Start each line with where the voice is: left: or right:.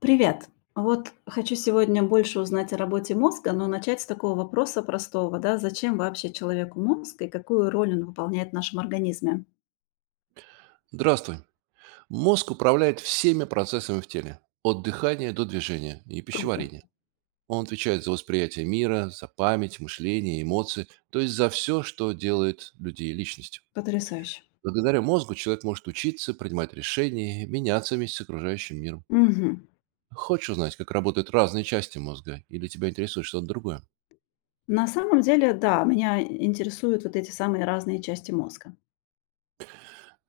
left: Привет! Вот хочу сегодня больше узнать о работе мозга, но начать с такого вопроса простого, да, зачем вообще человеку мозг и какую роль он выполняет в нашем организме?
right: Здравствуй. Мозг управляет всеми процессами в теле, от дыхания до движения и
left: Круто.
right: пищеварения. Он отвечает за восприятие мира, за память, мышление, эмоции, то есть за все, что делает людей личностью.
left: Потрясающе.
right: Благодаря мозгу человек может учиться, принимать решения, меняться вместе с окружающим миром.
left: Мгм.
right: Хочешь узнать, как работают разные части мозга, или тебя интересует что-то другое?
left: На самом деле, да, меня интересуют вот эти самые разные части мозга.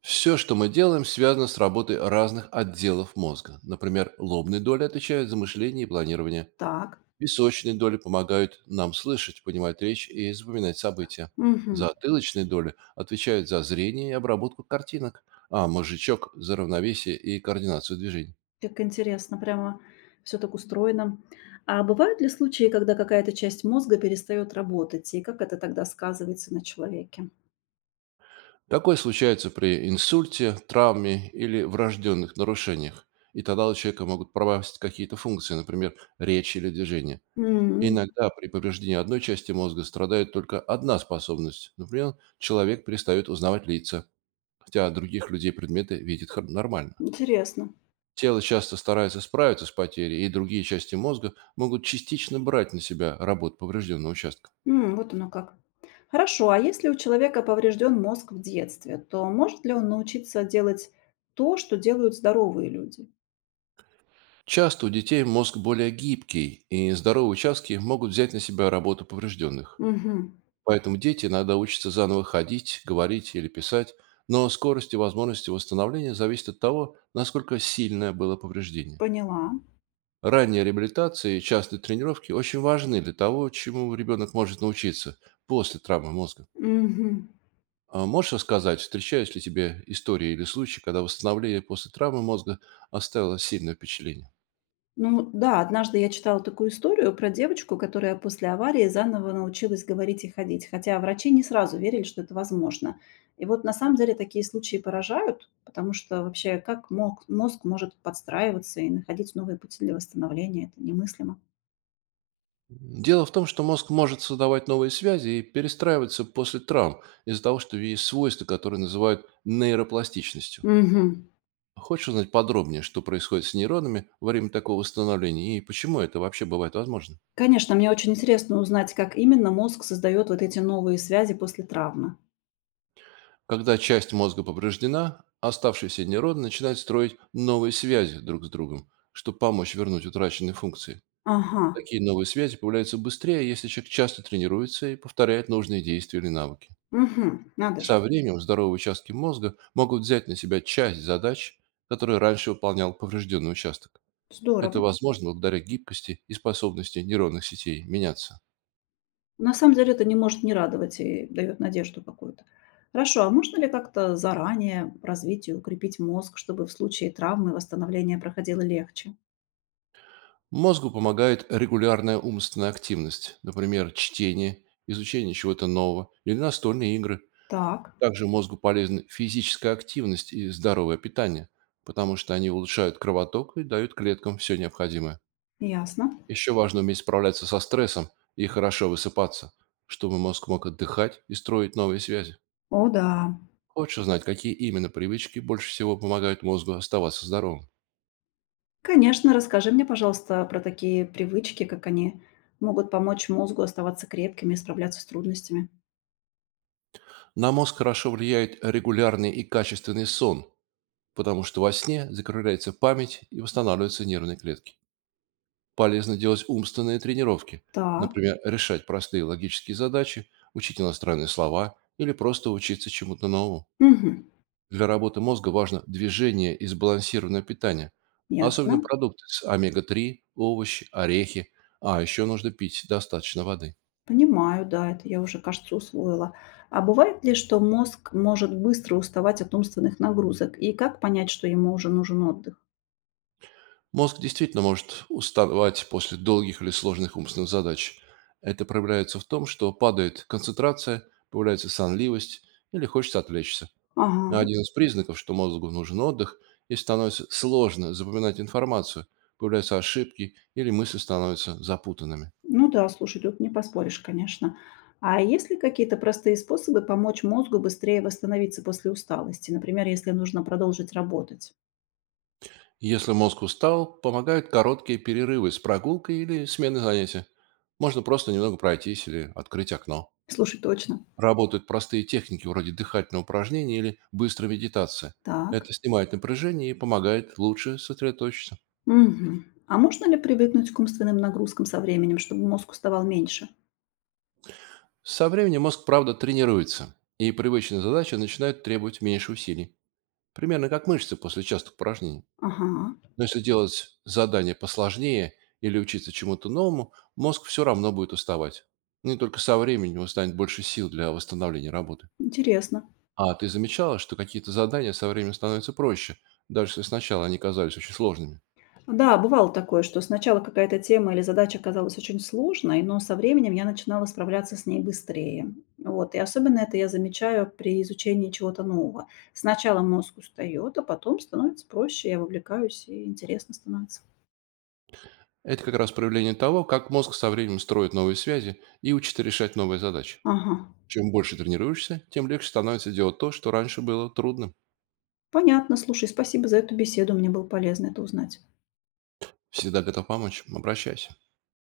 right: Все, что мы делаем, связано с работой разных отделов мозга. Например, лобные доли отвечают за мышление и планирование,
left: Так.
right: височные доли помогают нам слышать, понимать речь и запоминать события.
left: Мгм.
right: Затылочные доли отвечают за зрение и обработку картинок, а мозжечок – за равновесие и координацию движений.
left: Как интересно, прямо все так устроено. А бывают ли случаи, когда какая-то часть мозга перестает работать, и как это тогда сказывается на человеке?
right: Такое случается при инсульте, травме или врожденных нарушениях. И тогда у человека могут пропасть какие-то функции, например, речь или движение.
left: М.
right: Иногда при повреждении одной части мозга страдает только одна способность. Например, человек перестает узнавать лица, хотя других людей предметы видит нормально.
left: Интересно.
right: Тело часто старается справиться с потерей, и другие части мозга могут частично брать на себя работу поврежденного участка.
left: М, вот оно как. Хорошо, а если у человека поврежден мозг в детстве, то может ли он научиться делать то, что делают здоровые люди?
right: Часто у детей мозг более гибкий, и здоровые участки могут взять на себя работу поврежденных.
left: Мгм.
right: Поэтому дети иногда учатся заново ходить, говорить или писать, но скорость и возможности восстановления зависят от того, насколько сильное было повреждение.
left: Поняла.
right: Ранняя реабилитация и частые тренировки очень важны для того, чему ребенок может научиться после травмы мозга.
left: Мгм.
right: А можешь рассказать, встречались ли тебе истории или случаи, когда восстановление после травмы мозга оставило сильное впечатление?
left: Ну да, однажды я читала такую историю про девочку, которая после аварии заново научилась говорить и ходить, хотя врачи не сразу верили, что это возможно. И вот на самом деле такие случаи поражают, потому что вообще мозг может подстраиваться и находить новые пути для восстановления, это немыслимо.
right: Дело в том, что мозг может создавать новые связи и перестраиваться после травм из-за того, что есть свойства, которые называют нейропластичностью.
left: Мгм.
right: Хочешь узнать подробнее, что происходит с нейронами во время такого восстановления и почему это вообще бывает возможно?
left: Конечно, мне очень интересно узнать, как именно мозг создает вот эти новые связи после травмы.
right: Когда часть мозга повреждена, оставшиеся нейроны начинают строить новые связи друг с другом, чтобы помочь вернуть утраченные функции.
left: Ага,
right: Такие новые связи появляются быстрее, если человек часто тренируется и повторяет нужные действия или навыки.
left: мгм, надо же,
right: Со временем здоровые участки мозга могут взять на себя часть задач, которые раньше выполнял поврежденный участок. Это
left: здорово.
right: возможно благодаря гибкости и способности нейронных сетей меняться.
left: На самом деле это не может не радовать и дает надежду какую-то. Хорошо, а можно ли как-то заранее развить и укрепить мозг, чтобы в случае травмы восстановление проходило легче?
right: Мозгу помогает регулярная умственная активность, например, чтение, изучение чего-то нового или настольные игры.
left: Так,
right: Также мозгу полезны физическая активность и здоровое питание, потому что они улучшают кровоток и дают клеткам все необходимое.
left: ясно.
right: Еще важно уметь справляться со стрессом и хорошо высыпаться, чтобы мозг мог отдыхать и строить новые связи.
left: О да.
right: Хочешь узнать, какие именно привычки больше всего помогают мозгу оставаться здоровым?
left: Конечно, расскажи мне, пожалуйста, про такие привычки, как они могут помочь мозгу оставаться крепким и справляться с трудностями.
right: На мозг хорошо влияет регулярный и качественный сон, потому что во сне закрывается память и восстанавливаются нервные клетки. Полезно делать умственные тренировки,
left: Так,
right: например, решать простые логические задачи, учить иностранные слова или просто учиться чему-то новому.
left: мгм,
right: Для работы мозга важно движение и сбалансированное питание, особенно
left: ясно.
right: продукты с омега-3, овощи, орехи, а еще нужно пить достаточно воды.
left: Понимаю, да, это я уже, кажется, усвоила. А бывает ли, что мозг может быстро уставать от умственных нагрузок? И как понять, что ему уже нужен отдых?
right: Мозг действительно может уставать после долгих или сложных умственных задач. Это проявляется в том, что падает концентрация, появляется сонливость или хочется отвлечься.
left: Ага,
right: Один из признаков, что мозгу нужен отдых, если становится сложно запоминать информацию, появляются ошибки или мысли становятся запутанными.
left: ну да, слушай, тут не поспоришь, конечно. А есть ли какие-то простые способы помочь мозгу быстрее восстановиться после усталости? Например, если нужно продолжить работать?
right: Если мозг устал, помогают короткие перерывы с прогулкой или смены занятия. Можно просто немного пройтись или открыть окно.
left: Слушай, точно.
right: Работают простые техники вроде дыхательного упражнения или быстрой медитации.
left: Так.
right: Это снимает напряжение и помогает лучше сосредоточиться.
left: Мгм. А можно ли привыкнуть к умственным нагрузкам со временем, чтобы мозг уставал меньше?
right: Со временем мозг, правда, тренируется, и привычные задачи начинают требовать меньше усилий. Примерно как мышцы после частых упражнений.
left: Ага,
right: Но если делать задание посложнее или учиться чему-то новому, мозг все равно будет уставать. Ну и только со временем устанет больше сил для восстановления работы.
left: интересно.
right: А ты замечала, что какие-то задания со временем становятся проще, даже если сначала они казались очень сложными?
left: Да, бывало такое, что сначала какая-то тема или задача казалась очень сложной, но со временем я начинала справляться с ней быстрее. Вот. И особенно это я замечаю при изучении чего-то нового. Сначала мозг устает, а потом становится проще, я вовлекаюсь и интересно становится.
right: Это как раз проявление того, как мозг со временем строит новые связи и учится решать новые задачи.
left: Ага,
right: Чем больше тренируешься, тем легче становится делать то, что раньше было трудным.
left: понятно. Слушай, спасибо за эту беседу, мне было полезно это узнать.
right: Всегда готов помочь. Обращайся.